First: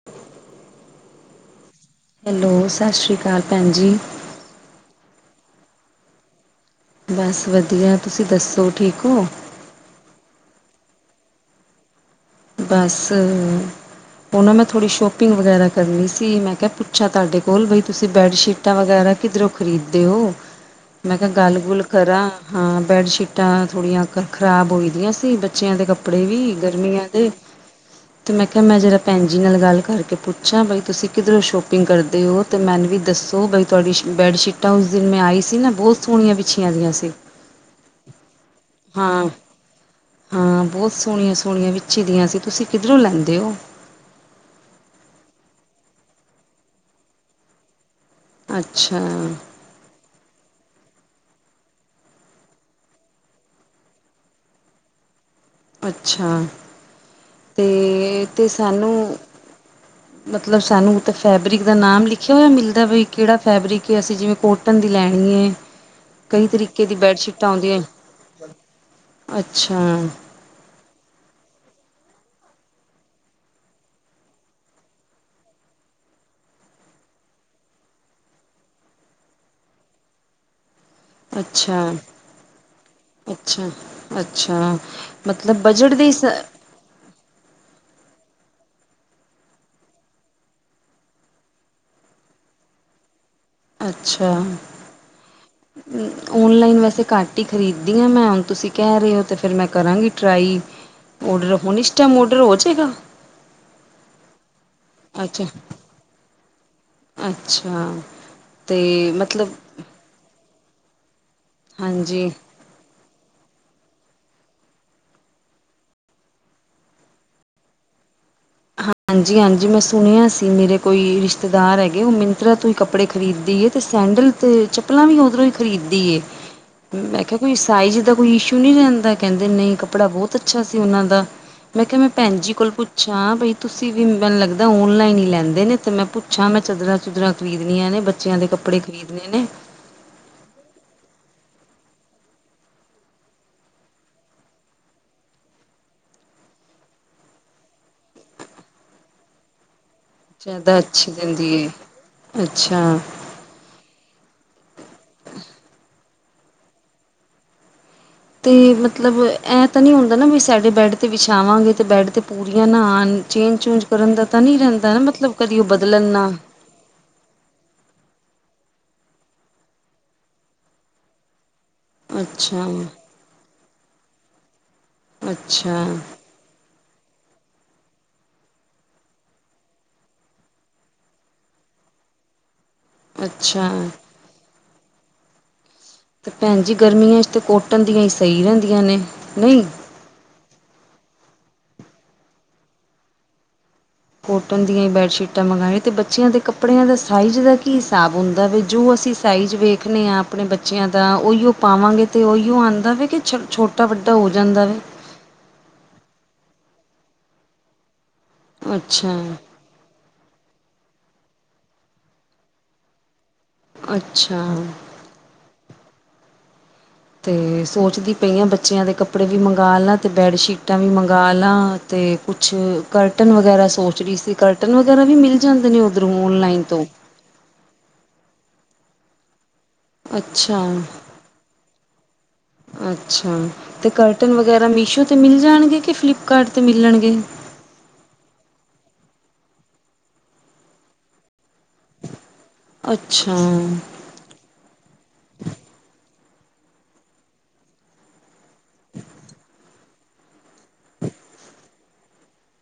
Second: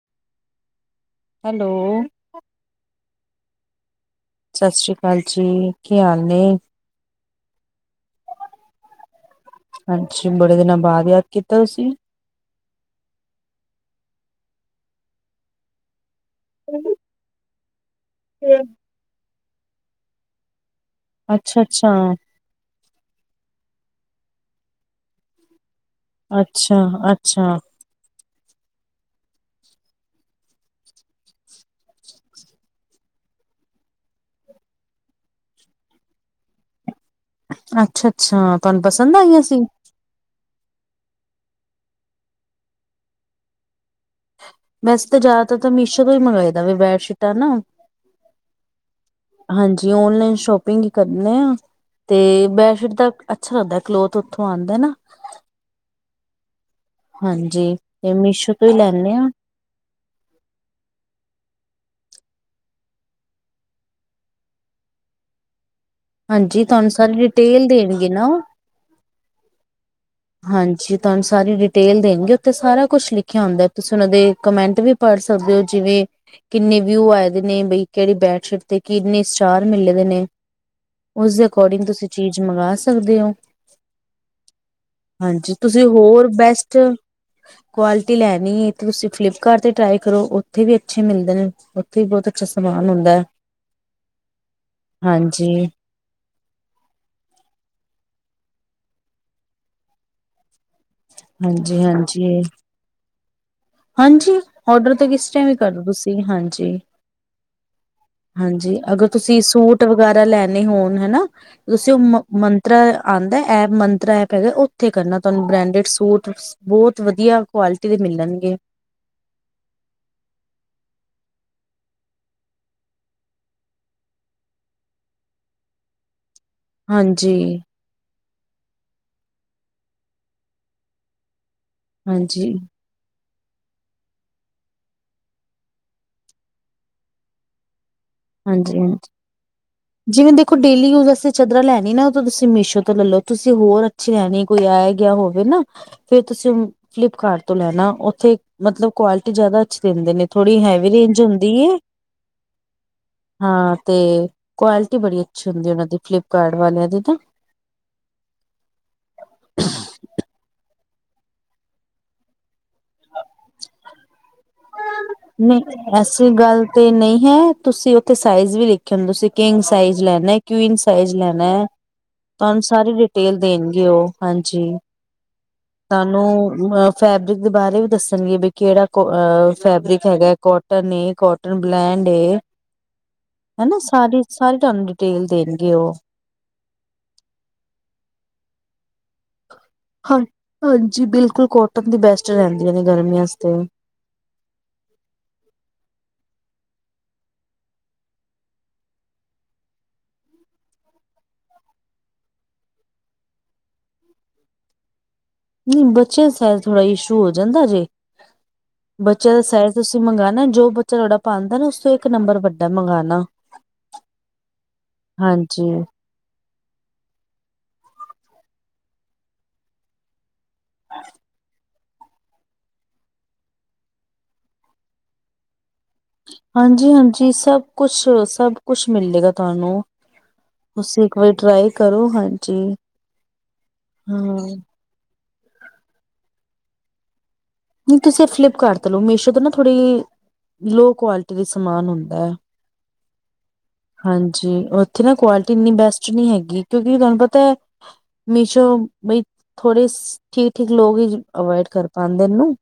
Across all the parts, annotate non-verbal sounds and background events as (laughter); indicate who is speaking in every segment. Speaker 1: (unintelligible)
Speaker 2: Hello.
Speaker 1: Hello, ਸਤਿ ਸ਼੍ਰੀ ਅਕਾਲ ਭੈਣ ਜੀ।
Speaker 2: ਸਤਿ ਸ਼੍ਰੀ ਅਕਾਲ ਜੀ, ਕੀ ਹਾਲ ਨੇ?
Speaker 1: ਬਸ ਵਧੀਆ, ਤੁਸੀਂ ਦੱਸੋ ਠੀਕ ਓ?
Speaker 2: ਹਾਂਜੀ, ਬੜੇ ਦਿਨਾਂ ਬਾਅਦ ਯਾਦ ਕੀਤਾ। ਤੁਸੀਂ?
Speaker 1: ਬਸ, ਓਨਾ ਮੈਂ ਥੋੜ੍ਹੀ ਸ਼ੋਪਿੰਗ ਵਗੈਰਾ ਕਰਨੀ ਸੀ। ਅਤੇ ਮੈਂ ਕਿਆ ਪੁੱਛਾ, ਤੁਹਾਡੇ ਕੋਲ ਬਈ ਤੁਸੀਂ ਬੈੱਡਸ਼ੀਟਾਂ ਵਗੈਰਾ ਕਿੱਧਰੋਂ ਖ਼ਰੀਦਦੇ ਓ। ਮੈਂ ਕਿਹਾ
Speaker 2: ਅੱਛਾ
Speaker 1: ਗੱਲ-ਗੁੱਲ
Speaker 2: ਅੱਛਾ
Speaker 1: ਕਰਾਂ। ਹਾਂ, ਬੈੱਡਸ਼ੀਟਾਂ ਥੋੜ੍ਹੀਆਂ ਕ ਖ਼ਰਾਬ ਹੋਈ ਦੀਆਂ ਸੀ, ਬੱਚੇਆਂ ਦੇ ਕੱਪੜੇ ਵੀ
Speaker 2: ਅੱਛਾ
Speaker 1: ਗਰਮੀਆਂ ਦੇ
Speaker 2: ਅੱਛਾ
Speaker 1: ਅਤੇ ਮੈਂ ਕਿਹਾ, ਮੈਂ ਜੇੜਾ ਭੈਣ ਜੀ ਨਾਲ ਗੱਲ ਕਰਕੇ ਪੁੱਛਾਂ, ਬਈ ਤੁਸੀਂ ਕਿੱਧਰੋਂ ਸ਼ੋਪਿੰਗ ਕਰਦੇ ਓ। ਤੇ ਮੈਨੂੰ ਵੀ ਦੱਸੋ, ਬਈ ਤੁਆਡੀ ਬੈਡਸ਼ੀਟਾਂ ਉਸ ਦਿਨ ਮੈਂ ਆਈ ਸੀ ਨਾ, ਬੋਤ ਸੋਹਣੀਆਂ ਬਿੱਛੀਆਂ ਹੋਈਆਂ ਸੀ।
Speaker 2: ਅੱਛਾ-ਅੱਛਾ, ਤੁਹਾਨੂੰ ਪਸੰਦ
Speaker 1: ਹਾਂ
Speaker 2: ਆਗੀਆਂ ਸੀ।
Speaker 1: ਹਾਂ, ਬੋਤ ਸੋਹਣੀਆਂ-ਸੋਹਣੀਆਂ ਵਿਛੀਦੀਆਂ ਸੀ, ਤੁਸੀਂ ਕਿੱਧਰੋਂ ਲੈਂਦੇ ਓ?
Speaker 2: ਵੈਸੇ ਤਾਂ ਜ਼ਿਆਦਾਤਰ, ਤਾਂ ਮੀਸ਼ੋ ਤੋਂ ਹੀ ਮੰਗਾਈਦਾ ਵਾ, ਬੈਡਸ਼ੀਟਾਂ ਨਾ
Speaker 1: ਅੱਛਾ।
Speaker 2: ਹਾਂਜੀ, ਓਨਲਾਈਨ ਸ਼ੋਪਿੰਗ ਹੀ ਕਰਨੇ ਆ। ਤੇ ਬੈਡਸ਼ੀਟ ਦਾ ਅੱਛਾ ਲੱਗਦਾ, ਕਲੋਥ ਉੱਥੋਂ ਆਂਦਾ ਨਾ।
Speaker 1: ਅੱਛਾ,
Speaker 2: ਹਾਂਜੀ ਤੇ
Speaker 1: ਤੇ-ਤੇ
Speaker 2: ਮੀਸ਼ੋ ਤੋਂ ਹੀ
Speaker 1: ਸਾਨੂੰ
Speaker 2: ਲੈਂਦੇ ਹਾਂ
Speaker 1: ਮਤਲਬ, ਸਾਨੂੰ ਤਾਂ ਫੈਬਰਿਕ ਦਾ ਨਾਮ ਲਿਖਿਆ ਹੋਇਆ ਮਿਲਦਾ। ਵੀ ਕਿਹੜਾ ਫੈਬਰਿਕ ਹੈ। ਅਸੀਂ ਜਿਵੇਂ ਕੋਟ ਕੋਟਨ ਦੀ ਲੈਣੀ ਹੈ, ਕਈ
Speaker 2: ਹਾਂਜੀ
Speaker 1: ਤਰੀਕੇ
Speaker 2: ਤੁਹਾਨੂੰ
Speaker 1: ਦੀ
Speaker 2: ਸਾਰੀ
Speaker 1: ਬੈੱਡਸ਼ੀਟਾਂ
Speaker 2: ਡਿਟੇਲ
Speaker 1: ਆਉਂਦੀਆਂ।
Speaker 2: ਦੇਣਗੇ ਨਾ ਉਹ
Speaker 1: ਅੱਛਾ।
Speaker 2: ਹਾਂਜੀ ਤੂਆਨ ਸਾਰੀ ਡਿਟੇਲ ਦੇਨਗੇ, ਉਥੇ ਸਾਰਾ ਕੁੱਛ ਲਿਖੇਆ ਹੁੰਦੈ ਤੁਸੀਂ ਉਨਾਂ ਦੇ ਕਮੈਂਟ ਵੀ ਪੜ ਸਕਦੇ ਓ ਜਿਵੇਂ ਕਿੰਨੇ ਵਿਊ ਆਏ ਦੇ ਨੇ, ਬਈ ਕੇੜੀ ਬੈਡਸ਼ੀਟ ਤੇ ਕਿੰਨੇ ਸਟਾਰ ਮਿਲੇ ਦੇ ਨੇ। ਉਸਦੇ ਅਕੋਰਡਿੰਗ
Speaker 1: ਅੱਛਾ
Speaker 2: ਤੂਸੀ ਚੀਜ ਮੰਗਾ ਸਕਦੇ ਓ।
Speaker 1: ਅੱਛਾ ਅੱਛਾ, ਮਤਲਬ ਬਜਟ ਦੇ ਸ
Speaker 2: ਚ ਕੁਆਲਿਟੀ ਲੈਣੀ ਐ, ਤੂਸੀ ਫਲਿੱਪਕਾਰਟ ਤੇ ਟਰਾਈ ਕਰੋ, ਉਥੇ ਵੀ ਅੱਛੇ ਮਿਲਦੇ ਨੇ। ਉਥੇ ਵੀ ਬੋਤ ਅੱਛਾ ਸਮਾਨ ਹੁੰਦੈ।
Speaker 1: ਅੱਛਾ। ਔਨਲਾਈਨ ਵੈਸੇ ਘਾੱਟ ਈ ਖਰੀਦਦੀ ਆਂ ਮੈਂ, ਹੁਨ ਤੂਸੀ ਕੈਹ ਰਏ ਓ ਤੇ ਫੇਰ ਮੈਂ ਕਰਾਂਗੀ ਟਰਾਈ। ਔਡਰ ਹੋਨ
Speaker 2: ਹਾਂਜੀ
Speaker 1: ਇਸ ਟੈਮ ਔਡਰ
Speaker 2: ਹਾਂਜੀ
Speaker 1: ਹੋ ਜੇਗਾ?
Speaker 2: ਹਾਂਜੀ, ਔਡਰ ਤਾਂ ਕਿਸ
Speaker 1: ਅੱਛਾ
Speaker 2: ਟੈਮ ਵੀ ਕਾਰਦੋ ਤੂਸੀ, ਹਾਂਜੀ।
Speaker 1: ਅੱਛਾ ਤੇ
Speaker 2: ਹਾਂਜੀ, ਅਗਰ ਤੂਸੀ
Speaker 1: ਮਤਲਬ
Speaker 2: ਸੂਟ ਵਗੈਰਾ ਲੈਨੇ ਹੋਨ, ਹੈਨਾ, ਤੂਸੀ ਓ ਮ
Speaker 1: ਹਾਂਜੀ
Speaker 2: ਮੰ ਤਰਾ ਆਂਦੈ ਐਪ, ਮੰਤਰਾ ਐਪ ਹੈਗੈ, ਓਥੇ ਕਰਨਾ ਤੂਆਨੂੰ ਬ੍ਰੇਂਡੇਡ ਸੂਟ ਬੋਤ ਵਦੀਆ ਕੁਆਲਿਟੀ ਦੇ ਮਿਲਨਗੇ।
Speaker 1: ਹਾਂਜੀ-ਹਾਂਜੀ, ਮੈਂ ਸੁਣੇਆ ਸੀ ਮੇਰੇ ਕੋਈ ਰਿਸ਼ਤੇਦਾਰ ਹੈਗੇ, ਓ ਮਿੰਤਰਾ ਤੋਂ ਈ ਕੱਪੜੇ ਖਰੀਦਦੀ ਏ ਤੇ ਸੈਂਡਲ ਤੇ ਚੱਪਲਾਂ ਵੀ ਓਦਰੋਂ ਈ ਖਰੀਦਦੀ ਏ। ਮੈਂ
Speaker 2: ਹਾਂਜੀ
Speaker 1: ਕੇਆ ਕੋਈ ਸਾਈਜ ਦਾ ਕੋਈ ਇਸ਼ੂ ਨੀ ਰੈਂਦਾ, ਕੈਂਦੇ ਨਈ ਕੱਪੜਾ ਬੋਤ ਅੱਛਾ ਸੀ ਓਨਾਂ ਦਾ। ਮੈਂ ਕੇਆ ਮੈਂ ਭੈਨ
Speaker 2: ਹਾਂਜੀ
Speaker 1: ਜੀ ਕੋਲ ਪੂੱਛ ਹਾਂ ਬਈ ਤੂਸੀ ਵੀ ਮੈਨ ਲੱਗਦੈ ਓਨਲਾਈਨ ਈ ਲੈਂਦੇ ਨੇ, ਤੇ ਮੈਂ ਪੁੱਛਾਂ ਮੈਂ ਚਦਰਾਂ-ਚੁਦਰਾਂ ਖਰੀਦਨੀਆਂ ਨੇ ਬੱਚ
Speaker 2: ਹਾਂਜੀ-ਹਾਂਜੀ। ਜਿਵੇਂ ਦੇਖੋ ਡੇਲੀ ਯੂਜ਼ ਅਸਤੇ ਚਦਰਾਂ ਲੈਨੀ ਨਾ ਓ ਤਾ ਤੂਸੀ ਮੀਸ਼ੋ ਤੋ ਲੈਲੋ, ਤੂਸੀ ਹੋਰ ਛੀ ਲੇਣੀ, ਕੋਈ ਆਏਆ ਗੇਆ ਹੋਵੇ ਨਾ ਫੇਰ ਤੂਸੀ ਫਲਿੱਪਕਾਰਟ ਤੋਂ ਲੈਨਾ, ਓਥੇ ਮਤਲਬ ਕੁਆਲਿਟੀ ਜ਼ਾਦਾ ਅੱਛੀ ਦੇਂਦੇ ਨੇ। ਥੋੜੀ
Speaker 1: ਜ਼ਿਆਦਾ
Speaker 2: ਹੈਵੀ
Speaker 1: ਅੱਛੀ
Speaker 2: ਰੇਂਜ
Speaker 1: ਦਿੰਦੀ
Speaker 2: ਹੁੰਦੀ ਏ।
Speaker 1: ਅੱਛਾ।
Speaker 2: ਹਾਂ ਤੇ ਕੁਆਲਿਟੀ ਬੜੀ ਅੱਛੀ ਹੁੰਦੀ ਏ, ਉਨਾਂ ਦੀ ਫਲਿੱਪਕਾਰਟ ਵਾਲੇਆਂ ਦੀ ਨਾਂ।
Speaker 1: ਤੇ ਮਤਲਬ ਐਂ ਤਾ ਨੀ ਹੁੰਦਾ ਨਾ, ਵੀ ਸਾਡੇ ਬੈਡ ਤੇ ਵਿਛਾਵਾਂਗੇ, ਤੇ ਬੈਡ ਤੇ ਪੂਰੀਆਂ ਨਾ ਆਨ? ਚੇਂਜ-ਚੂਂਜ ਕਰਨ ਦਾ ਤਾਂ ਨੀ ਰੈਂਦਾ ਨਾ ਮਤਲਬ? ਕਦੀ
Speaker 2: ਨਈ
Speaker 1: ਉਹ ਬਦਲਣ ਨਾ
Speaker 2: ਐਸੀ ਗਾੱਲ ਤੇ ਨਈ ਹੈ, ਤੂਸੀ ਓਥੇ ਸਾਈਜ ਵੀ ਲਿਖੇ ਨੇ, ਤੂਸੀ ਕਿੰਗ ਸਾਈਜ ਲੈਨੈ, ਕਵੀਨ ਸਾਈਜ ਲੈਨੈ। ਤੂਆਨ
Speaker 1: ਅੱਛਾ
Speaker 2: ਸਾਰੀ ਡਿਟੇਲ ਦੇਨਗੇ ਓ ਹਾਂਜੀ,
Speaker 1: ਅੱਛਾ
Speaker 2: ਤਾਨੂੰ ਅ ਫੈਬਰਿਕ ਦੇ ਬਾਰੇ ਵੀ ਦੱਸਨਗੇ ਵੀ, ਕੈੜਾ ਕੋ ਫੈਬਰਿਕ ਹੈਗੈ, ਕੋਟਨ ਏ, ਕੋਟਨ ਬਲੈਂਡ ਏ,
Speaker 1: ਅੱਛਾ
Speaker 2: ਹਨਾ ਸਾਰੀ ਸਾਰੀ ਤੂਆਨ ਡਿਟੇਲ ਦੇਨਗੇ ਓ।
Speaker 1: ਤੇ ਭੈਨ ਜੀ ਗਰਮੀਆਂ ਚ ਤੇ ਕੋਟਨ ਦੀਆਂ ਈ ਸਈ ਰੈਂਦੀਆਂ ਨੇ, ਨਈ?
Speaker 2: ਹਾਂ, ਹਾਂਜੀ ਬਿਲਕੁਲ ਕੋਟਨ ਦੀ ਬੈਸਟ ਰੈਂਦੀਆਂ ਨੇ ਗਰਮੀਆਂ ਚ ਤੇ।
Speaker 1: ਕੋਟਨ ਦੀਆਂ ਈ ਬੈਡਸ਼ੀਟਾਂ ਮੰਗਾਏ, ਤੇ ਬੱਚੇਆਂ ਦੇ ਕੱਪੜੇਆਂ ਦਾ ਸਾਈਜ ਦਾ ਕੀ ਸ੍ਹਾਬ ਹੁੰਦੈ ਵੀ ਜੋ ਅਸੀਂ ਸਾਈਜ ਵੇਖਨੇ ਆਂ ਅਪਣੇ ਬੱਚੈਆਂ ਦਾ ਔਈਓ ਪਾਵਾਂਗੇ ਤੇ ਔਈਓ ਆਂਦੈ ਵੇ ਕੇ ਛੋ ਛੋਟ ਟਾ ਵੱਡਾ ਹੋ ਜਾਂਦਾ ਵੇ?
Speaker 2: ਨੀਂ ਬੱਚੇਆਂ ਦਾ ਸਾਈਜ਼ ਥੋੜਾ ਇਸ਼ੂ ਹੋ ਜਾਂਦਾ ਜੇ,
Speaker 1: ਅੱਛਾ
Speaker 2: ਬੱਚੇਆਂ ਦਾ ਸਈਜ਼ ਤੂਸੀ ਮੰਗਾਨੈ, ਜੋ ਬੱਚਾ ਤੂਆਡਾ ਪਾਂਦੈ ਨਾ, ਉਸ ਤੋ ਏਕ ਨੰਬਰ ਵੱਡਾ ਮੰਗਾਨਾ।
Speaker 1: ਅੱਛਾ।
Speaker 2: ਹਾਂਜੀ।
Speaker 1: ਤੇ ਸੋਚਦੀ ਪਈ ਆਂ ਬੱਚੇਆਂ ਦੇ ਕੱਪੜੇ ਵੀ ਮੰਗਾ ਲਾਂ, ਤੇ ਬੈੱਡਸ਼ੀਟਾਂ ਵੀ ਮੰਗਾ ਲਾਂ ਤੇ ਕੁਛ ਕਰਟਨ ਵਗੈਰਾ ਸੋਚ ਰਈ ਸੀ ਕਰਟਨ ਵਗੈਰਾ ਵੀ ਮਿਲ ਜਾਂਦੇ ਨੇ ਉੱਧਰੋਂ ਔਨਲਾਈਨ ਤੋਂ
Speaker 2: ਹਾਂਜੀ-ਹਾਂਜੀ ਸਭ ਕੁਛ-ਸਭ ਕੁਛ ਮਿਲੇਗਾ ਤਾਨੂੰ
Speaker 1: ਅੱਛਾ
Speaker 2: ਤੁਸੀਂ ਇੱਕ ਵਾਰੀ ਟਰਾਈ ਕਰੋ ਹਾਂਜੀ।
Speaker 1: ਅੱਛਾ ਤੇ
Speaker 2: ਹਾਂ
Speaker 1: ਕਰਟਨ ਵਗੈਰਾ ਮੀਸ਼ੋ ਤੇ ਮਿਲ ਜਾਣਗੇ ਕਿ ਫਲਿੱਪਕਾਰਟ ਤੇ ਮਿਲਣਗੇ।
Speaker 2: ਨੀ ਤੁਸੀਂ ਫਲਿੱਪਕਾਰਟ ਤੋਂ ਲੋ ਮੀਸ਼ੋ ਤੋਂ ਨਾ ਥੋੜ੍ਹੀ ਲੋ ਕੁਆਲਿਟੀ ਦਾ ਸਮਾਨ ਹੁੰਦਾ।
Speaker 1: ਅੱਛਾ
Speaker 2: ਹਾਂਜੀ ਉੱਥੇ ਨਾ ਕੁਆਲਿਟੀ ਇੰਨੀ ਬੈਸਟ ਨੀ ਹੈਗੀ ਕਿਉਂਕਿ ਤਾਨੂੰ ਪਤਾ ਮੀਸ਼ੋ ਬਈ ਥੋੜੇ ਠੀਕ-ਠੀਕ ਲੋਕ ਈ ਅਵੋਇਡ ਕਰ ਪਾਂਦੇ ਨਾਂ।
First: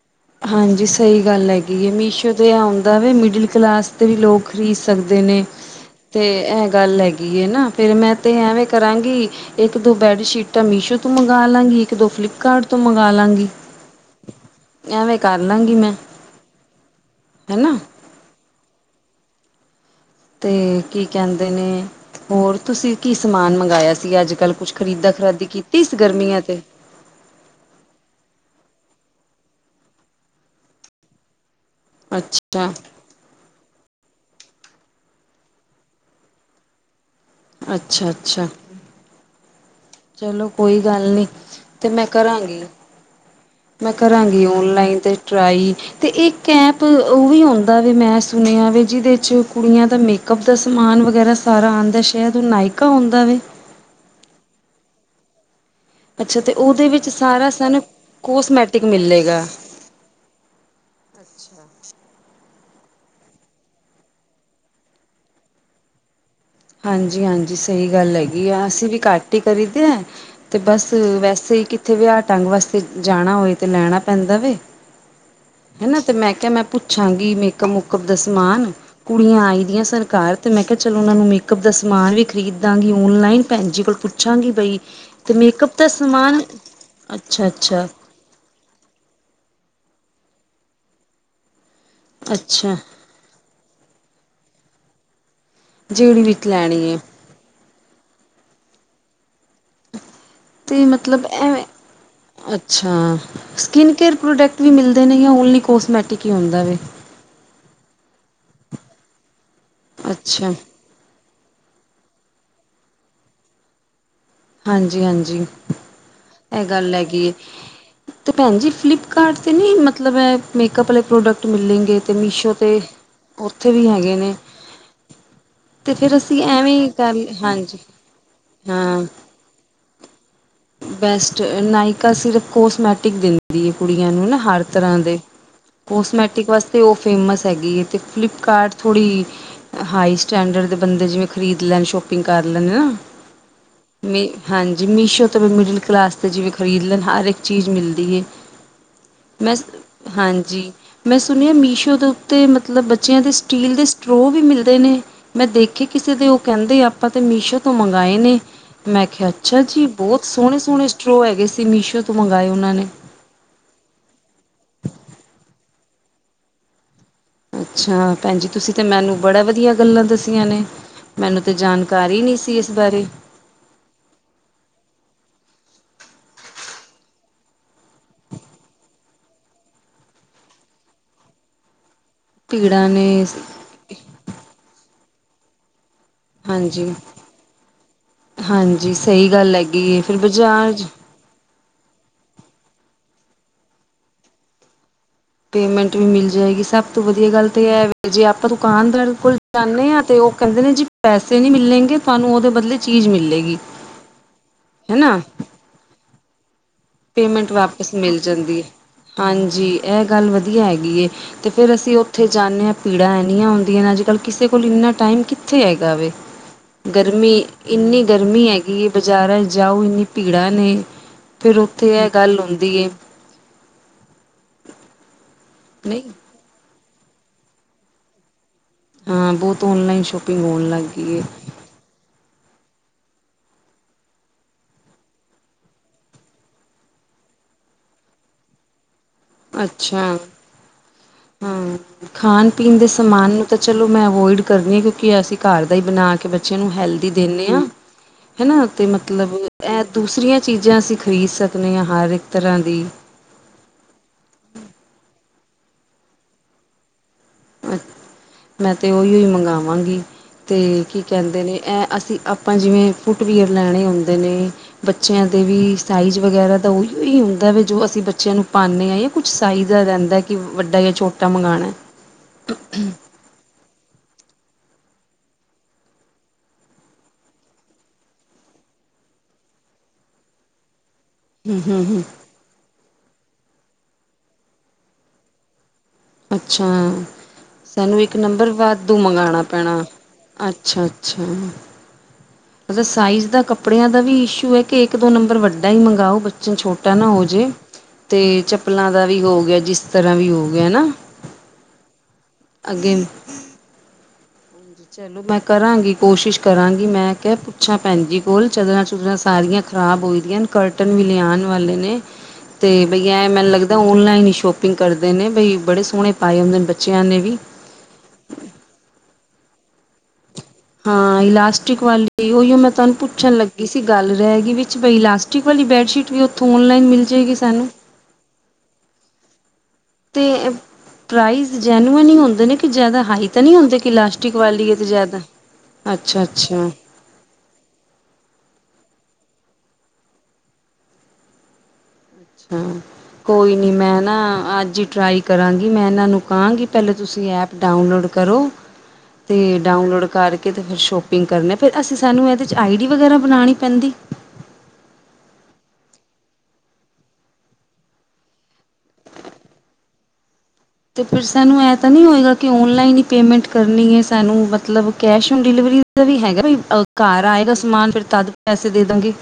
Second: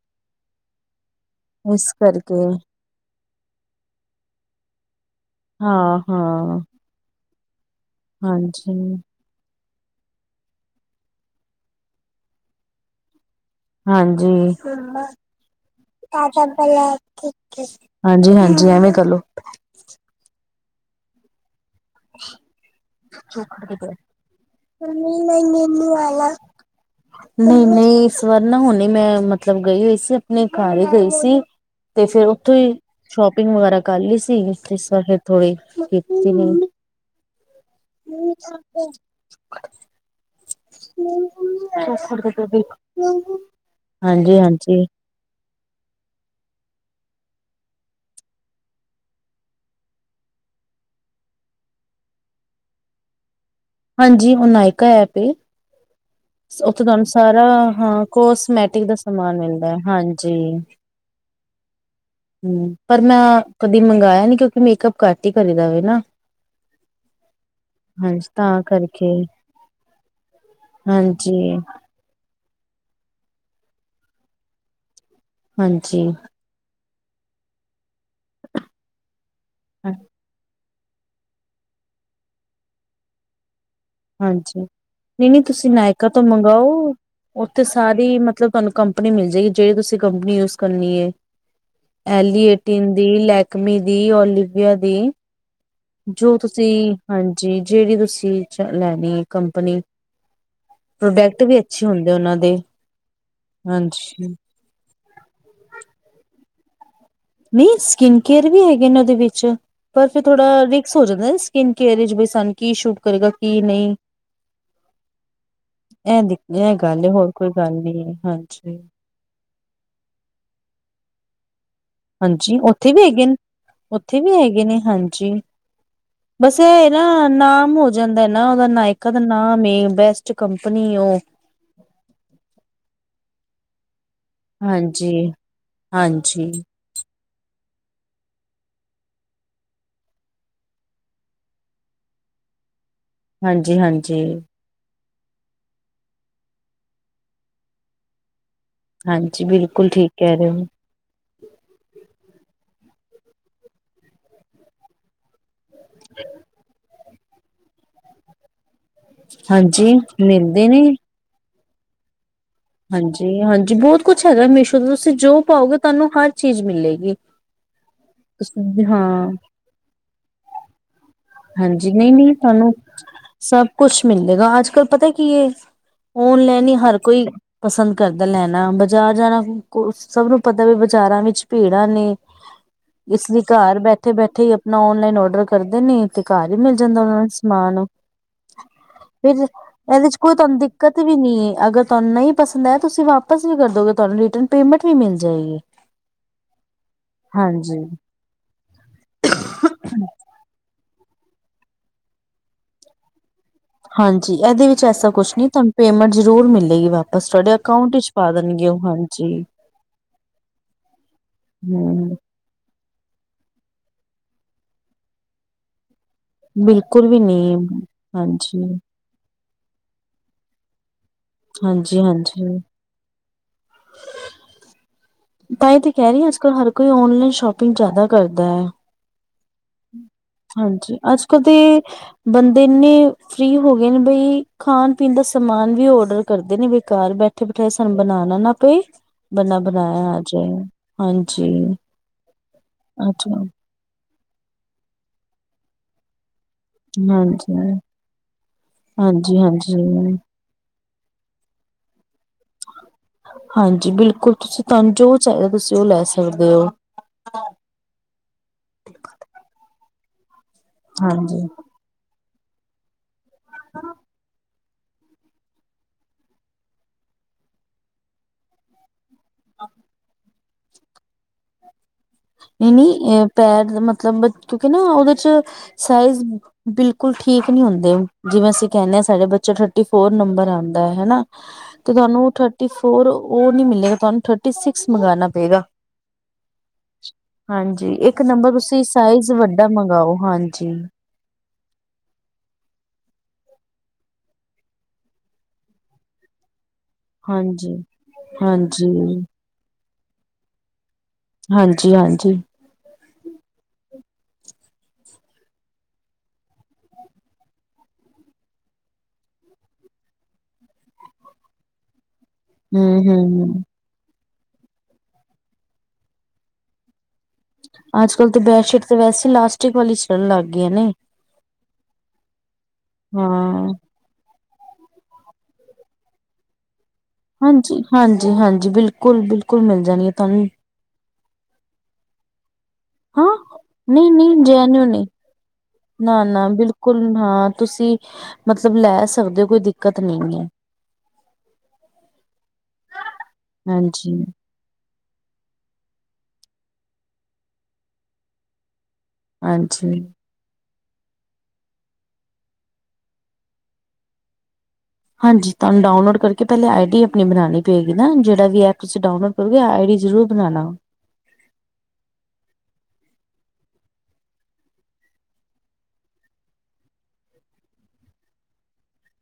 Speaker 1: ਹਾਂਜੀ ਸਈ ਗੱਲ ਹੈਗੀ ਏ ਮੀਸ਼ੋ
Speaker 2: ਕਰਕੇ
Speaker 1: ਤੇ ਆਉ ਦਾ ਵੇ ਮਿਡਲ ਕਲਾਸ ਤੇ ਵੀ ਲੋਕ ਖਰੀਦ ਸਕਦੇ ਨੇ ਤੇ
Speaker 2: ਹਾਂ-ਹਾਂ,
Speaker 1: ਏ ਗੱਲ ਹੈਗ ਗੀ ਏ ਨਾ ਫਿਰ ਮੈਂ ਤੇ ਐਵੇਂ
Speaker 2: ਹਾਂਜੀ-ਹਾਂਜੀ।
Speaker 1: ਕਰਾਂਗੀ। ਇੱਕ ਦੋ ਬੈੱਡਸ਼ੀਟਾਂ ਮੀਸ਼ੋ ਤੋਂ ਮੰਗਾ ਲਾਂਗੀ ਇੱਕ ਦੋ ਫਲਿੱਪਕਾਰਟ ਤੋਂ ਮੰਗਾ ਲਾਂਗੀ।
Speaker 2: ਹਾਂਜੀ
Speaker 1: ਐਵੇਂ ਕਰ ਲਾਂਗੀ ਮੈਂ ਹੈਨਾ
Speaker 2: ਹਾਂਜੀ-ਹਾਂਜੀ ਐਵੇਂ ਕਰਲੋ।
Speaker 1: ਤੇ ਕੀ ਕੈਂਦੇ ਨੇ। ਹੋਰ ਤੁਸੀਂ ਕੀ ਸਮਾਨ ਮੰਗਾਇਆ ਸੀ ਅੱਜ ਕੱਲ੍ਹ ਕੁਛ ਖਰੀਦਾ
Speaker 2: ਮੰਮੀ
Speaker 1: ਖਰਾਦੀ ਕੀਤੀ ਸੀ ਗਰਮੀਆਂ ਤੇ (inaudible)
Speaker 2: ਨਈ-ਨਈ ਇਸ ਵਾਰ ਨਾ ਹੁਣੇ ਮੈਂ ਮਤਲਬ ਗਈ ਹੋਈ ਸੀ ਆਪਣੇ ਘਰ ਈ ਗਈ ਸੀ। ਤੇ ਫਿਰ ਉੱਥੋਂ
Speaker 1: ਅੱਛਾ
Speaker 2: ਈ। ਸ਼ੋਪਿੰਗ ਵਗੈਰਾ ਕਰ ਲੀ ਸੀ ਇਸ ਵਾਰ ਫਿਰ ਥੋੜੇ ਤੀ ਮੈਂ ਕਿਆ ਚਲੋ।
Speaker 1: ਅੱਛਾ ਅੱਛਾ
Speaker 2: (inaudible)
Speaker 1: ਚਲੋ ਕੋਈ ਗੱਲ ਨੀ ਤੇ ਮੈਂ ਕਰਾਂਗੀ। ਮੈਂ
Speaker 2: ਹਾਂਜੀ
Speaker 1: ਕਰਾਂਗੀ
Speaker 2: ਹਾਂਜੀ
Speaker 1: ਓਨਲਾਈਨ ਤੇ ਟਰਾਈ। ਤੇ ਇੱਕ ਐਪ ਉਹ ਵੀ ਹੁੰਦਾ ਵੇ ਮੈਂ ਸੁਣਿਆ ਵੀ ਜੇਦੇ 'ਚ ਕੁੜੀਆਂ ਦਾ ਮੇਕ ਕਪ ਦਾ ਸਮਾਨ ਵਗੈਰਾ ਸਾਰਾ ਆਂਦਾ ਸ਼ਾਇਦ ਓ ਨਾਇਕਾ ਹੁੰਦਾ ਵੈ
Speaker 2: ਹਾਂਜੀ ਹੁਣ ਨਾਇਕਾ ਐਪ ਏ।
Speaker 1: ਅੱਛਾ ਤੇ
Speaker 2: ਉੱਥੇ
Speaker 1: ਉਹਦੇ
Speaker 2: ਤੁਹਾਨੂੰ
Speaker 1: ਵਿੱਚ
Speaker 2: ਸਾਰਾ
Speaker 1: ਸਾਨੂੰ
Speaker 2: ਹਾਂ ਕੋਸਮੈਟਿਕ ਦਾ ਸਮਾਨ
Speaker 1: ਮਿਲੇਗਾ
Speaker 2: ਮਿਲਦਾ ਹੈ ਹਾਂਜੀ।
Speaker 1: (inaudible)
Speaker 2: ਹੂੰ ਪਰ ਮੈਂ ਕਦੀ ਮੰਗਾਇਆ ਨੀ ਕਿਉਂਕਿ ਮੇਕਅਪ ਘੱਟ ਹੀ ਕਰੀਦਾ ਵੇ ਨਾ।
Speaker 1: ਹਾਂਜੀ-ਹਾਂਜੀ ਸਈ ਗੱਲ
Speaker 2: ਹਾਂਜੀ
Speaker 1: ਹੈਗੀ।
Speaker 2: ਤਾਂ
Speaker 1: ਅਸੀਂ ਵੀ
Speaker 2: ਕਰਕੇ
Speaker 1: ਘੱਟ ਹੀ ਕਰੀਦੈ ਤੇ ਬਸ
Speaker 2: ਹਾਂਜੀ
Speaker 1: ਵੈਸੇ ਕਿ ਉੱਥੇ ਵੀ ਆਹ ਢੰਗ ਵਾਸਤੇ ਜਾਣਾ ਹੋਏ ਤੇ ਲੈਣਾ ਪੈਂਦਾ ਵੇ ਹਨਾ
Speaker 2: ਹਾਂਜੀ
Speaker 1: ਤੇ ਮੈਂ ਕਿਆ ਮੈਂ ਪੁੱਛਾਂਗੀ ਮੇਕਅਪ ਮੁੱਕਅਪ ਦਾ ਸਮਾਨ ਕੁੜੀਆਂ ਆਈ ਦੀਆਂ ਸਨ ਘਾਰ ਤੇ ਮੈਂ ਕਿਆ ਚਲੋ ਉਹਨਾਂ ਨੂੰ ਮੇਕਅ ਮੇਕਅਪ ਦਾ ਸਮਾਨ ਵੀ ਖਰੀਦਾਂਗੀ ਔਨਲਾਈਨ ਭੈਣ ਜੀ ਕੋਲ ਪੁੱਛਾਂਗੀ
Speaker 2: ਹਾਂਜੀ
Speaker 1: ਬਈ ਤੇ
Speaker 2: ਨਈ-ਨਈ ਤੁਸੀਂ
Speaker 1: ਮੇਕਅਪ ਦਾ
Speaker 2: ਨਾਇਕਾ ਤੋਂ
Speaker 1: ਸਮਾਨ
Speaker 2: ਮੰਗਾਓ
Speaker 1: ਅੱਛਾ
Speaker 2: ਉੱਥੇ
Speaker 1: ਅੱਛਾ
Speaker 2: ਸਾਰੀ ਮਤ ਮਤਲਬ ਤੁਹਾਨੂੰ ਕੰਪਨੀ ਮਿਲ ਜਾਏਗੀ ਜੇੜੀ ਤੁਸੀਂ ਕੰਪਨੀ ਯੂਜ ਕਰਨੀ ਏ ਏਲੀ
Speaker 1: ਅੱਛਾ
Speaker 2: ਏਟੀਨ ਦੀ ਲੈਕਮੀ ਦੀ ਓਲੀਵੀਆ ਦੀ
Speaker 1: ਜਿਹੜੀ ਵੀ
Speaker 2: ਜੋ ਤੁਸੀਂ
Speaker 1: ਲੈਣੀ ਹੈ
Speaker 2: ਹਾਂਜੀ ਜੇੜੀ ਤੁਸੀਂ 'ਚ ਲੈਣੀ ਏ ਕੰਪਨੀ
Speaker 1: ਮਤਲਬ
Speaker 2: ਪ੍ਰੋਡਕਟ ਵੀ
Speaker 1: ਏਵੇ
Speaker 2: ਅੱਛੇ ਹੁੰਦੇ ਉਹਨਾਂ ਦੇ
Speaker 1: ਅੱਛਾ ਸਕਿਨ ਕੇਅਰ
Speaker 2: ਹਾਂਜੀ
Speaker 1: ਪ੍ਰੋਡਕਟ ਵੀ ਮਿਲਦੇ ਨੇ ਯਾ ਓਨਲੀ ਕੋਸਮੈਟਿਕ ਹੀ ਹੁੰਦਾ ਵੇ
Speaker 2: ਨਈ ਸਕਿੰਨ ਕੇਅਰ ਵੀ ਹੈਗੇ ਨੇ ਉਹਦੇ ਵਿੱਚ ਪਰ ਫਿਰ
Speaker 1: ਅੱਛਾ
Speaker 2: ਥੋੜਾ ਰ ਸੋ ਜਾਂਦਾ ਸਕਿਨ ਕੇਅਰ ਬ ਸਾਨੂੰ ਕੀ ਸ਼ੂਟ ਕਰੇਗਾ ਕੀ ਨਈ।
Speaker 1: ਹਾਂਜੀ-ਹਾਂਜੀ
Speaker 2: ਦਿ
Speaker 1: ਇਹ ਗੱਲ ਹੈਗੀ
Speaker 2: ਹੋਰ
Speaker 1: ਏ
Speaker 2: ਕੋਈ ਗੱਲ ਨੀ ਹੈ
Speaker 1: ਤੇ ਭੈਣ ਜੀ
Speaker 2: ਹਾਂਜੀ
Speaker 1: ਫਲਿੱਪ ਕਾਰਟ ਤੇ ਨੀ ਮਤਲਬ ਐ ਮੇਕਅਪ ਵਾਲੇ ਪ੍ਰੋਡਕਟ ਮਿਲੇਗੇ? ਤੇ ਮੀਸ਼ੋ
Speaker 2: ਹਾਂਜੀ
Speaker 1: ਤੇ
Speaker 2: ਉੱਥੇ ਵੀ ਹੈਗੇ ਨ। ਉੱਥੇ ਵੀ ਹੈਗੇ ਨੇ ਹਾਂਜੀ।
Speaker 1: ਤੇ ਫਿਰ ਅਸੀਂ
Speaker 2: ਬਸ
Speaker 1: ਐਵੇਂ
Speaker 2: ਇਹ
Speaker 1: ਹੀ
Speaker 2: ਅ ਨਾ,
Speaker 1: ਕਰ
Speaker 2: ਨਾਮ
Speaker 1: ਹਾਂਜੀ
Speaker 2: ਹੋ ਜਾਂਦਾ ਨਾ ਉਹਦਾ
Speaker 1: ਹਾਂ
Speaker 2: ਨਾਇਕਾ ਦਾ ਨਾ ਨਾਮ ਏ ਬੈਸਟ ਕੰਪਨੀ ਐ ਉਹ
Speaker 1: ਬੈਸਟ ਨਾਇਕਾ ਸਿਰਫ ਕੋਸਮੈਟਿਕ ਦਿੰਦੀ ਏ ਕੁੜੀਆਂ ਨੂੰ ਨਾ। ਹਰ ਤਰ੍ਹਾਂ
Speaker 2: ਹਾਂਜੀ
Speaker 1: ਦੇ ਕੋਸਮੈਟਿਕ
Speaker 2: ਹਾਂਜੀ
Speaker 1: ਵਾਸਤ ਤੇ ਉਹ ਫੇਮਸ ਹੈਗੀ ਏ ਤੇ ਫਲਿੱਪਕਾਰਟ ਥੋੜ੍ਹੀ ਹਾਈ ਸਟੈਂਡਰਡ ਦੇ ਬੰਦੇ ਜਿਵੇਂ ਖਰੀਦ ਲੈਣ ਸ਼ੋਪਿੰਗ ਕਰ ਲੈਦੇ ਨ
Speaker 2: ਹਾਂਜੀ ਹਾਂਜੀ
Speaker 1: ਮੀ ਹਾਂਜੀ, ਮੀਸ਼ੋ ਤੋ ਮਿਡਲ ਕਲਾਸ 'ਤੇ ਜਿਵੇਂ ਖਰੀਦ ਲੈਣ ਹਰ ਇੱਕ ਚੀਜ਼ ਮਿਲਦੀ ਏ
Speaker 2: ਹਾਂਜੀ
Speaker 1: ਮੈਂ ਸ,
Speaker 2: ਬਿਲਕੁਲ ਠੀਕ ਕਹਿ ਰਹੇ ਹੋ
Speaker 1: ਹਾਂਜੀ। ਮੈਂ ਸੁਣਿਆ ਮੀਸ਼ੋ ਦੇ ਉੱਤੇ ਮਤਲਬ ਬੱਚਿਆਂ ਦੇ ਸਟੀਲ ਦੇ ਸਟਰੋਅ ਵੀ ਮਿਲਦੇ ਨੇ? ਮੈਂ ਦੇਖੀ ਕਿਸੇ ਦੇ ਉਹ ਕਹਿੰਦੇ ਆਪਾਂ ਤੇ ਮੀਸ਼ੋ ਤੋਂ ਮੰਗਾਏ ਨੇ। ਮੈਂ ਕਿਹਾ ਅੱਛਾ ਜੀ
Speaker 2: ਹਾਂਜੀ
Speaker 1: ਬਹੁਤ ਸੋਹਣੇ
Speaker 2: ਮਿਲਦੇ ਨੇ
Speaker 1: -ਸੋਹਣੇ ਸਟੋਅ ਹੈਗੇ ਸੀ, ਮੀਸ਼ੋ ਤੋਂ ਮੰਗਵਾਏ ਉਹਨਾਂ ਨੇ।
Speaker 2: ਹਾਂਜੀ ਹਾਂਜੀ ਬਹੁਤ ਕੁਛ ਹੈਗਾ ਮੀਸ਼ੋ ਤੋਂ, ਤੁਸੀਂ ਜੋ ਪਾਓਗੇ ਤੁਹਾਨੂੰ ਹਰ ਚੀਜ਼ ਮਿਲੇਗੀ।
Speaker 1: ਅੱਛਾ ਭੈਣ ਜੀ ਤੁਸੀਂ ਤਾਂ ਮੈਨੂੰ ਬੜਾ ਵਧੀਆ ਗੱਲਾਂ ਦੱਸੀਆਂ ਨੇ। ਮੈਨੂੰ ਤਾਂ
Speaker 2: ਹਾਂਜੀ ਨਈ
Speaker 1: ਜਾਣਕਾਰੀ
Speaker 2: ਨਈ
Speaker 1: ਨਹੀਂ ਸੀ ਇਸ
Speaker 2: ਸਾਨੂੰ
Speaker 1: ਬਾਰੇ
Speaker 2: ਸਭ ਕੁਛ ਮਿਲੇਗਾ, ਅੱਜ ਕੱਲ੍ਹ ਪਤਾ ਕੀ ਏ ਔਨਲਾਈਨ ਏ ਹਰ ਕੋਈ ਪਸੰਦ ਕਰਦਾ ਲੈਣਾ ਬਾਜ਼ਾਰ ਜਾਣਾ ਸਭ ਨੂੰ ਪਤਾ ਵੀ ਬਾਜ਼ਾਰਾਂ ਵਿੱਚ ਭੀੜਾਂ ਨੇ
Speaker 1: ਭੀੜਾਂ ਨੇ
Speaker 2: ਇਸ ਲਈ ਘਰ ਬੈਠੇ -ਬੈਠੇ ਹੀ ਆਪਣਾ ਓਨਲਾਈਨ ਔਡਰ ਕਰਦੇ ਨੀ ਅ ਤੇ ਘਰ ਹੀ ਮਿਲ
Speaker 1: ਹਾਂਜੀ
Speaker 2: ਜਾਂਦਾ ਉਹਨਾਂ ਨੂੰ ਸਮਾਨ,
Speaker 1: ਹਾਂਜੀ ਸਹੀ
Speaker 2: ਇਹਦੇ-
Speaker 1: ਗੱਲ ਹੈਗੀ ਏ।
Speaker 2: ਇਹਦੇ ਚ
Speaker 1: ਫਿਰ
Speaker 2: ਕੋਈ ਤੁਹਾਨੂੰ
Speaker 1: ਬਾਜ਼ਾਰ 'ਚ
Speaker 2: ਦਿੱਕਤ ਨ ਨੀ ਐ, ਅਗਰ ਤੁਹਾਨੂੰ ਨਹੀਂ ਪਸੰਦ ਆਇਆ ਤੁਸੀਂ ਵਾਪਸ ਵੀ ਕਰਦੋਗੇ ਤਾਨੂੰ ਰਿਟਨ ਪੇਮੈਂਟ ਵੀ ਮਿਲ ਜੇਗੀ।
Speaker 1: ਪੇਮੈਂਟ ਵੀ ਮਿਲ ਜੇਗੀ ਸਭ ਤੋਂ ਵਧੀਆ ਗੱਲ ਤੇ ਇਹ
Speaker 2: ਹਾਂਜੀ
Speaker 1: ਐ ਜੇ ਆਪਾਂ ਨੂੰ ਦੁਕਾਨਦਾਰ ਕੋਲ ਜਾਂਦੇ ਆ ਤੇ ਉਹ ਕਹਿੰਦੇ ਨੇ ਜੀ ਪੈਸੇ ਨਹੀਂ ਮਿਲੇਗੇ, ਤੁਹਾਨੂੰ ਉਹਦੇ ਬਦਲੇ ਚੀਜ਼ ਮਿਲੇਗੀ।
Speaker 2: ਹਾਂਜੀ ਇਹਦੇ ਵਿੱਚ ਐਸਾ
Speaker 1: ਹਨਾ
Speaker 2: ਕੁਛ ਨੀ, ਤੁਹਾਨੂੰ ਪੇਮੈਂਟ ਜ਼ਰੂਰ ਮਿਲੇਗੀ ਵਾ ਏਸ
Speaker 1: ਪੇਮੈਂਟ
Speaker 2: ਸਾਡੇ
Speaker 1: ਵਾਪਿਸ
Speaker 2: ਅਕਾਊਂਟ ਚ
Speaker 1: ਮਿਲ
Speaker 2: ਪਾ
Speaker 1: ਜਾਂਦੀ
Speaker 2: ਦੇਣਗੇ
Speaker 1: ਹੈ
Speaker 2: ਉਹ
Speaker 1: ਹਾਂਜੀ ਏਹ ਗੱਲ ਵਧੀਆ ਹੈਗੀ ਹੇ, ਤੇ ਫ਼ਿਰ ਅਸੀਂ
Speaker 2: ਹਮ
Speaker 1: ਉੱਥੇ ਜਾਂਨਿਆ ਭੀੜਾਂ ਐੰਨੀਆਂ ਹੁੰਦੀਆਂ ਅੱਜ ਕੱਲ੍ਹ ਕਿਸੇ ਕੋਲ ਇੰਨਾ ਟਾਈਮ ਕਿੱਥੇ ਹੈਗਾ ਵੇ
Speaker 2: ਬਿਲਕੁਲ ਵੀ
Speaker 1: ਗਰਮੀ
Speaker 2: ਨਹੀਂ
Speaker 1: ਇੰਨੀ ਗਰਮੀ
Speaker 2: ਹਾਂਜੀ
Speaker 1: ਹੈਗੀ ਏ। ਬਾਜ਼ਾਰਾਂ ਜਾਓ ਇੰਨੀ ਭੀੜਾਂ ਨੇ ਫਿਰ ਉੱਥੇ
Speaker 2: ਹਾਂਜੀ
Speaker 1: ਇਹ ਗੱਲ
Speaker 2: ਹਾਂਜੀ
Speaker 1: ਹੁੰਦੀਏ
Speaker 2: ਤਾਂ ਹੀ ਤੇ
Speaker 1: ਨਹੀਂ
Speaker 2: ਕਹਿ ਰਹੀ ਹਾਂ। ਅੱਜਕੱਲ ਹਰ ਕੋਈ, ਓਨਲਾਈਨ ਸ਼ੋਪਿੰਗ ਜਿਆਦਾ ਕਰਦਾ ਐ।
Speaker 1: ਹਾਂ ਬਹੁਤ ਔਨਲਾਈਨ ਸ਼ੋਪਿੰਗ ਹੋਣ ਲੱਗ
Speaker 2: ਹਾਂਜੀ!
Speaker 1: ਗਈ
Speaker 2: ਅੱਜਕਲ ਤੇ ਬੰਦੇ ਇੰਹਨੇਂ ਫ੍ਰਰੀ ਹੋ ਗਏ ਨੇ ਬਈ। ਖਾਨ ਪੀਨ ਦਾ ਸਮਾਨ ਵੀ ਔਡਰ ਕਰਦੇ ਨੇ ਬਈ ਘਰ ਬੈਠ ਠੇ- ਬਿਠਾਏ ਸਾਨੂੰ ਬਨਾਨਾ ਨਾ ਪਏ। ਬੰਨਾ ਬਣਾਇਆ ਆ- ਜਾਏ ਹਾਂਜੀ
Speaker 1: ਹੂੰ! ਖਾਨ ਪੀਨ ਦੇ ਸਮਾਨ
Speaker 2: ਅੱਛਾ
Speaker 1: ਨੂੰ ਤੇ ਚਲੋ ਮੈਂ ਅਵੋਇਡ ਕਰਦੀ ਆ। ਕਿਉਂਕਿ ਅਸੀ ਘਰ ਦਾ ਹੀ ਬਨਾ ਕੇ ਬ ਚੇ ਨੂੰ ਹੈਲਦੀ ਦਿੰਨੇਂ
Speaker 2: ਹਾਂਜੀ
Speaker 1: ਆ। ਹਨਾ, ਤੇ ਮਤਲਬ
Speaker 2: ਹਾਂਜੀ
Speaker 1: ਇਹ
Speaker 2: ਹਾਂਜੀ
Speaker 1: ਦੂਸਰੀਆਂ ਚੀਜਾਂ ਅਸੀ ਖਰੀਦ ਸਕਨਿਆਂ ਹਰ ਇੱਕ ਤਰਾਂ ਦੀ।
Speaker 2: ਹਾਂਜੀ! ਬਿਲਕੁਲ ਤੁਸੀ, ਤਾਨੂੰ ਜੋ ਚਾਹੀਦਾ, ਤੁਸੀ ਉਹ ਲੈ ਸਕਦੇ ਓ।
Speaker 1: ਅ ਮੈਂ ਤੇ ਉਹੀਓ ਹੀ ਮੰਗਾਵਾਂਗੀ। ਤੇ ਕੀ ਕਹਿੰਦੇ
Speaker 2: ਹਾਂਜੀ
Speaker 1: ਨੇਂ? ਐਂ ਅਸੀਂ ਆਪਾਂ ਜਿਵੇਂ ਫੁੱਟਵੀਅਰ ਲੈਣੇ ਹੁੰਦੇਂ ਨੇਂ ਬੱਚਿਆਂ ਦੇ ਵੀ ਸਾਈਜ ਵਗੈਰਾ ਤਾ ਉਹੀਓ ਹੀ ਹੁੰਦਾ ਵੇ। ਜੋ ਅਸੀ ਬੱਚਿਆਂ ਨੂੰ ਪਾਉਂਨੇ ਆ ਏ। ਕੁਛ ਸਾਈਜ ਦਾ ਰਹਿੰਦਾ, ਕਿ ਵੱਡਾ ਯਾ ਛੋਟਾ ਮੰਗਾਣਾ ਐ।
Speaker 2: ਨਈਂ-ਨਈਂ ਆ ਪੈਰ ਤੇ ਮਤਲਬ ਬਚ ਕਿਉਂਕਿ ਨਾ ਉਹਦੇ ਚ ਸਾਈਜ਼ ਬਿਲਕੁਲ ਠੀਕ ਨੀ ਹੁੰਦੇ ਜਿਵੇਂ ਅਸੀਂ ਕਹਿੰਨੇਂ ਹਾਂ ਸਾਡੇ ਬੱਚੇ ਥਰਟੀ ਫੋਰ ਨੰਬਰ ਆਂਦਾ ਹਨਾ। ਤੇ ਤੁਹਾਨੂੰ ਥਰਟੀ ਫੋਰ ਉਹ ਨੀ ਮਿਲੇਗਾ ਤੁਹਾਨੂੰ ਥਰਟੀ ਸਿਕਸ ਮੰਗਾਨਾ ਪਏਗਾ।
Speaker 1: ਅੱਛਾ
Speaker 2: ਹਾਂਜੀ
Speaker 1: ਸਾਨੂੰ ਇੱਕ ਨੰਬਰ
Speaker 2: ਤੁਸੀਂ
Speaker 1: ਵਾਧੂ
Speaker 2: ਸਾਈਜ਼
Speaker 1: ਮੰਗਾਉਣਾ
Speaker 2: ਵੱਡਾ
Speaker 1: ਪੈਣਾ
Speaker 2: ਮੰਗਵਾਓ ਹਾਂਜੀ
Speaker 1: ਅੱਛਾ। ਅੱਛਾ ਉਸਦੇ ਸਾਈਜ਼ ਦਾ ਕੱਪੜਿਆਂ ਦਾ ਵੀ ਇਸ਼ੂ ਹੈ ਕਿ ਇੱਕ ਦੋ ਨੰਬਰ ਵੱਡਾ ਹੀ ਮੰਗਾਓ ਬਚ ਚਾ ਛੋਟਾ ਨਾ ਹੋ ਜੇ
Speaker 2: ਹਾਂਜੀ
Speaker 1: ਤੇ
Speaker 2: ਹਾਂਜੀ
Speaker 1: ਚੱਪਲਾਂ ਦਾ ਵੀ ਹੋ ਗਿਆ ਜਿਸ ਤਰਾ ਵੀ ਹੋ ਗਿਆ ਨਾ।
Speaker 2: ਹਾਂਜੀ-ਹਾਂਜੀ
Speaker 1: ਅੱਗੇ ਹਾਂਜੀ ਚਲੋ ਮੈਂ ਕਰਾਂਗੀ ਕੋਸ਼ਿਸ਼ ਕਰਾਂਗੀ, ਮੈਂ ਕਿਹਾ ਪੁੱਛਾ ਭੈਨ ਜੀ ਕੋਲ ਚਦਰਾ-ਚੁਦਰਾ ਸਾਰੀਆ ਖਰਾਬ ਹੋਈ ਦੀਆਨ। ਕਰਟਨ ਵੀ ਲਿਆਉਨ ਵਾਲੇ ਨੇ। ਤੇ
Speaker 2: ਹਮ
Speaker 1: ਬਈ ਇਹ ਮੈਨੂੰ
Speaker 2: ਹਮ
Speaker 1: ਲੱਗਦਾ ਔਨਲਾਈਨ ਹੀ ਸ਼ੋਪਿੰਗ ਕਰਦੇ ਨੇ ਬਈ ਬੜੇ ਸੋਹਣੇ ਪਾਏ ਹੁੰਦੇ ਨੇ ਬੱਚਿਆ ਨੇ ਵੀ।
Speaker 2: ਅੱਜਕੱਲ ਤੇ ਬੈਡਸ਼ੀਟ ਤੇ ਵੈਸੀ ਲੈਸ ਟਿਕ ਵਾਲੀ ਚੱਲਣ ਲੱਗ ਗਈ ਏ ਨਾ।
Speaker 1: ਹਾਂ ਇਲਾਸਟਿਕ ਵਾਲੀ ਉਹੀਓ ਮੈਂ ਤੁਹਾਨੂੰ ਪੁੱਛਨ ਲੱਗੀ
Speaker 2: ਹਾਂ
Speaker 1: ਸੀ। ਗੱਲ ਰਹਿ ਗਈ ਵਿੱਚ ਬਈ ਇਲਾਸਟਿਕ ਵਾਲੀ ਬੈਡਸ਼ੀਟ ਵੀ ਉੱਥੋਂ ਔਨਲਾਈਨ ਮਿਲ ਜਾਏਗੀ ਸਾਨੂੰ
Speaker 2: ਹਾਂਜੀ-ਹਾਂਜੀ, ਹਾਂਜੀ ਬਿਲਕੁਲ-ਬਿਲਕੁਲ ਮਿਲ ਜਾਨੀ ਏ
Speaker 1: ਤੇ
Speaker 2: ਤੁਹਾਨ।
Speaker 1: ਪ੍ਰਾਈਜ਼ ਜੈਨੁਯਅਨ ਹੀ ਹੁੰਦੇ ਨੇ। ਕਿ ਜਾਦਾ ਹਾਈ
Speaker 2: ਹਾਂ
Speaker 1: ਤੇ ਨੀ ਹੁੰਦੇ ਕਿ
Speaker 2: ਨਹੀਂ-ਨਹੀਂ
Speaker 1: ਲਾਸਟਿਕ ਵਾਲੀ ਹੈ ਤੇ
Speaker 2: ਜੈਨਿਊਨ
Speaker 1: ਜਾਦਾ ਅੱਛਾ-ਅੱਛਾ।
Speaker 2: ਕੁਲ ਹਾਂ ਤੁਸੀਂ ਮਤਲਬ ਲੈ ਸਕਦੇ ਹੋ ਕੋਈ ਦਿੱਕਤ ਨਈ ਹੈ।
Speaker 1: ਅੱਛਾ ਕੋਈ ਨੀ ਮੈਂ ਨਾ
Speaker 2: ਹਾਂਜੀ-ਹਾਂਜੀ।
Speaker 1: ਅੱਜ ਹੀ ਟਰਾਈ ਕਰਾਂਗੀ ਮੈਂ ਇਹਨਾਂ ਨੂੰ ਕਹਾਂਗੀ ਪਹਿਲੇ ਤੁਸੀ ਐਪ ਡਾਊਨਲੋਡ ਕਰੋ। ਤੇ
Speaker 2: ਹਾਂਜੀ
Speaker 1: ਡਾਉਨਲੋਡ ਕਰਕੇ ਤੇ ਫਿਰ ਸ਼ੋਪਿੰਗ ਕਰਨੇ, ਫਿਰ ਇਸ ਚ ਸਾਨੂੰ ਇਹਦੇ ਚ ਆਈ ਡੀ ਵਗੈਰਾ ਬਣਾਉਣੀ ਪੈਂਦੀ?
Speaker 2: ਹਾਂਜੀ ਤੁਹਾਨੂੰ ਡਾਉਨਲੋਡ ਕਰਕੇ ਪਹਿਲੇ ਆਈ ਡੀ ਆਪਣੀ ਬਣਾਉਣੀ ਪਏਗੀ ਨਾ ਜਿਹੜਾ ਵੀ ਐਪ ਤੁਸੀ ਡਾਉਨਲੋਡ (unintelligible) ਆਈ ਡੀ ਜਰੂਰ ਬਨਾਨਾ।
Speaker 1: ਤੇ ਫਿਰ ਸਾਹਨੂੰ ਇਹ ਤਾ ਨੀ ਹੋਏਗਾ ਕਿ ਔਨਲਾਈਨ ਹੀ ਪੇਮੈਂਟ ਕਰਨੀ ਹੈ ਸਾਨੂੰ ਮਤਲਬ ਕੈਸ਼ ਓਨ ਡਿਲੀਵਰੀ ਓਹ ਵੀ ਹੈਗਾ ਏ ਆਹ ਘਰ ਆਏਗਾ ਸਮਾਨ ਫੇਰ ਤੱਦ ਪੈਸੇ ਦੇਦਾਂਗੀ।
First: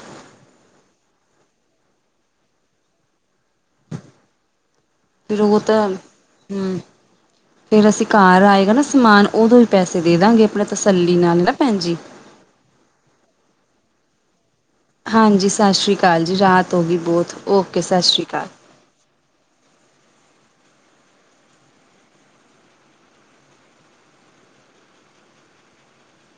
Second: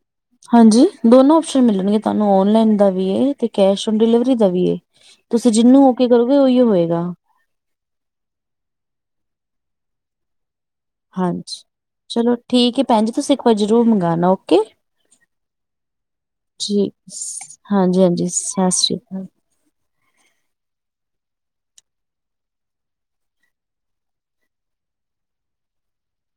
Speaker 2: ਹਾਂਜੀ ਦੋਨੋ ਓਪਸ਼ਨ ਮਿਲਨਗੇ ਤੁਹਾਨੂੰ ਔਨਲਾਈਨ ਦਾ ਵੀ ਏ ਤੇ ਕੈਸ਼ ਓਨ ਡਿਲੀਵਰੀ ਦਾ ਵੀ ਏ।
Speaker 1: ਫਿਰ
Speaker 2: ਤੁਸੀ
Speaker 1: ਉਹ
Speaker 2: ਜਿਹਨੂੰ ਓ ਕੇ ਕਰੋਗੇ, ਉਹੀਓ ਹੋਏਗਾ।
Speaker 1: ਫੇਰ ਅਸੀ ਘਰ ਆਏਗਾ ਨਾ ਸਮਾਨ ਉਦੋ ਹੀ ਪੈਸੇ ਦੇ ਦਾਂਗੇ। ਆਪਣਾ ਤਸੱਲੀ ਨਾਲ ਨਾ
Speaker 2: ਹਾਂਜੀ
Speaker 1: ਭੈਣ ਜੀ
Speaker 2: ਚਲੋ ਠੀਕ ਹੈ ਭੈਨ ਜੀ ਤੁਸੀ ਇੱਕ ਵਾਰੀ ਜਰੂਰ ਮੰਗਾਨਾ ਓਕੇ।
Speaker 1: ਹਾਂਜੀ ਸਤਿ ਸ਼੍ਰੀ ਅਕਾਲ ਰਾਤ ਹੋ
Speaker 2: ਜੀ
Speaker 1: ਗਈ ਬਹੁਤ
Speaker 2: ਸ
Speaker 1: ਓਕੇ ਸਤਿ ਸ਼੍ਰੀ
Speaker 2: ਹਾਂਜੀ-ਹਾਂਜੀ
Speaker 1: ਅਕਾਲ
Speaker 2: ਸਸ ਸ੍ਰੀ ਕਾਲ।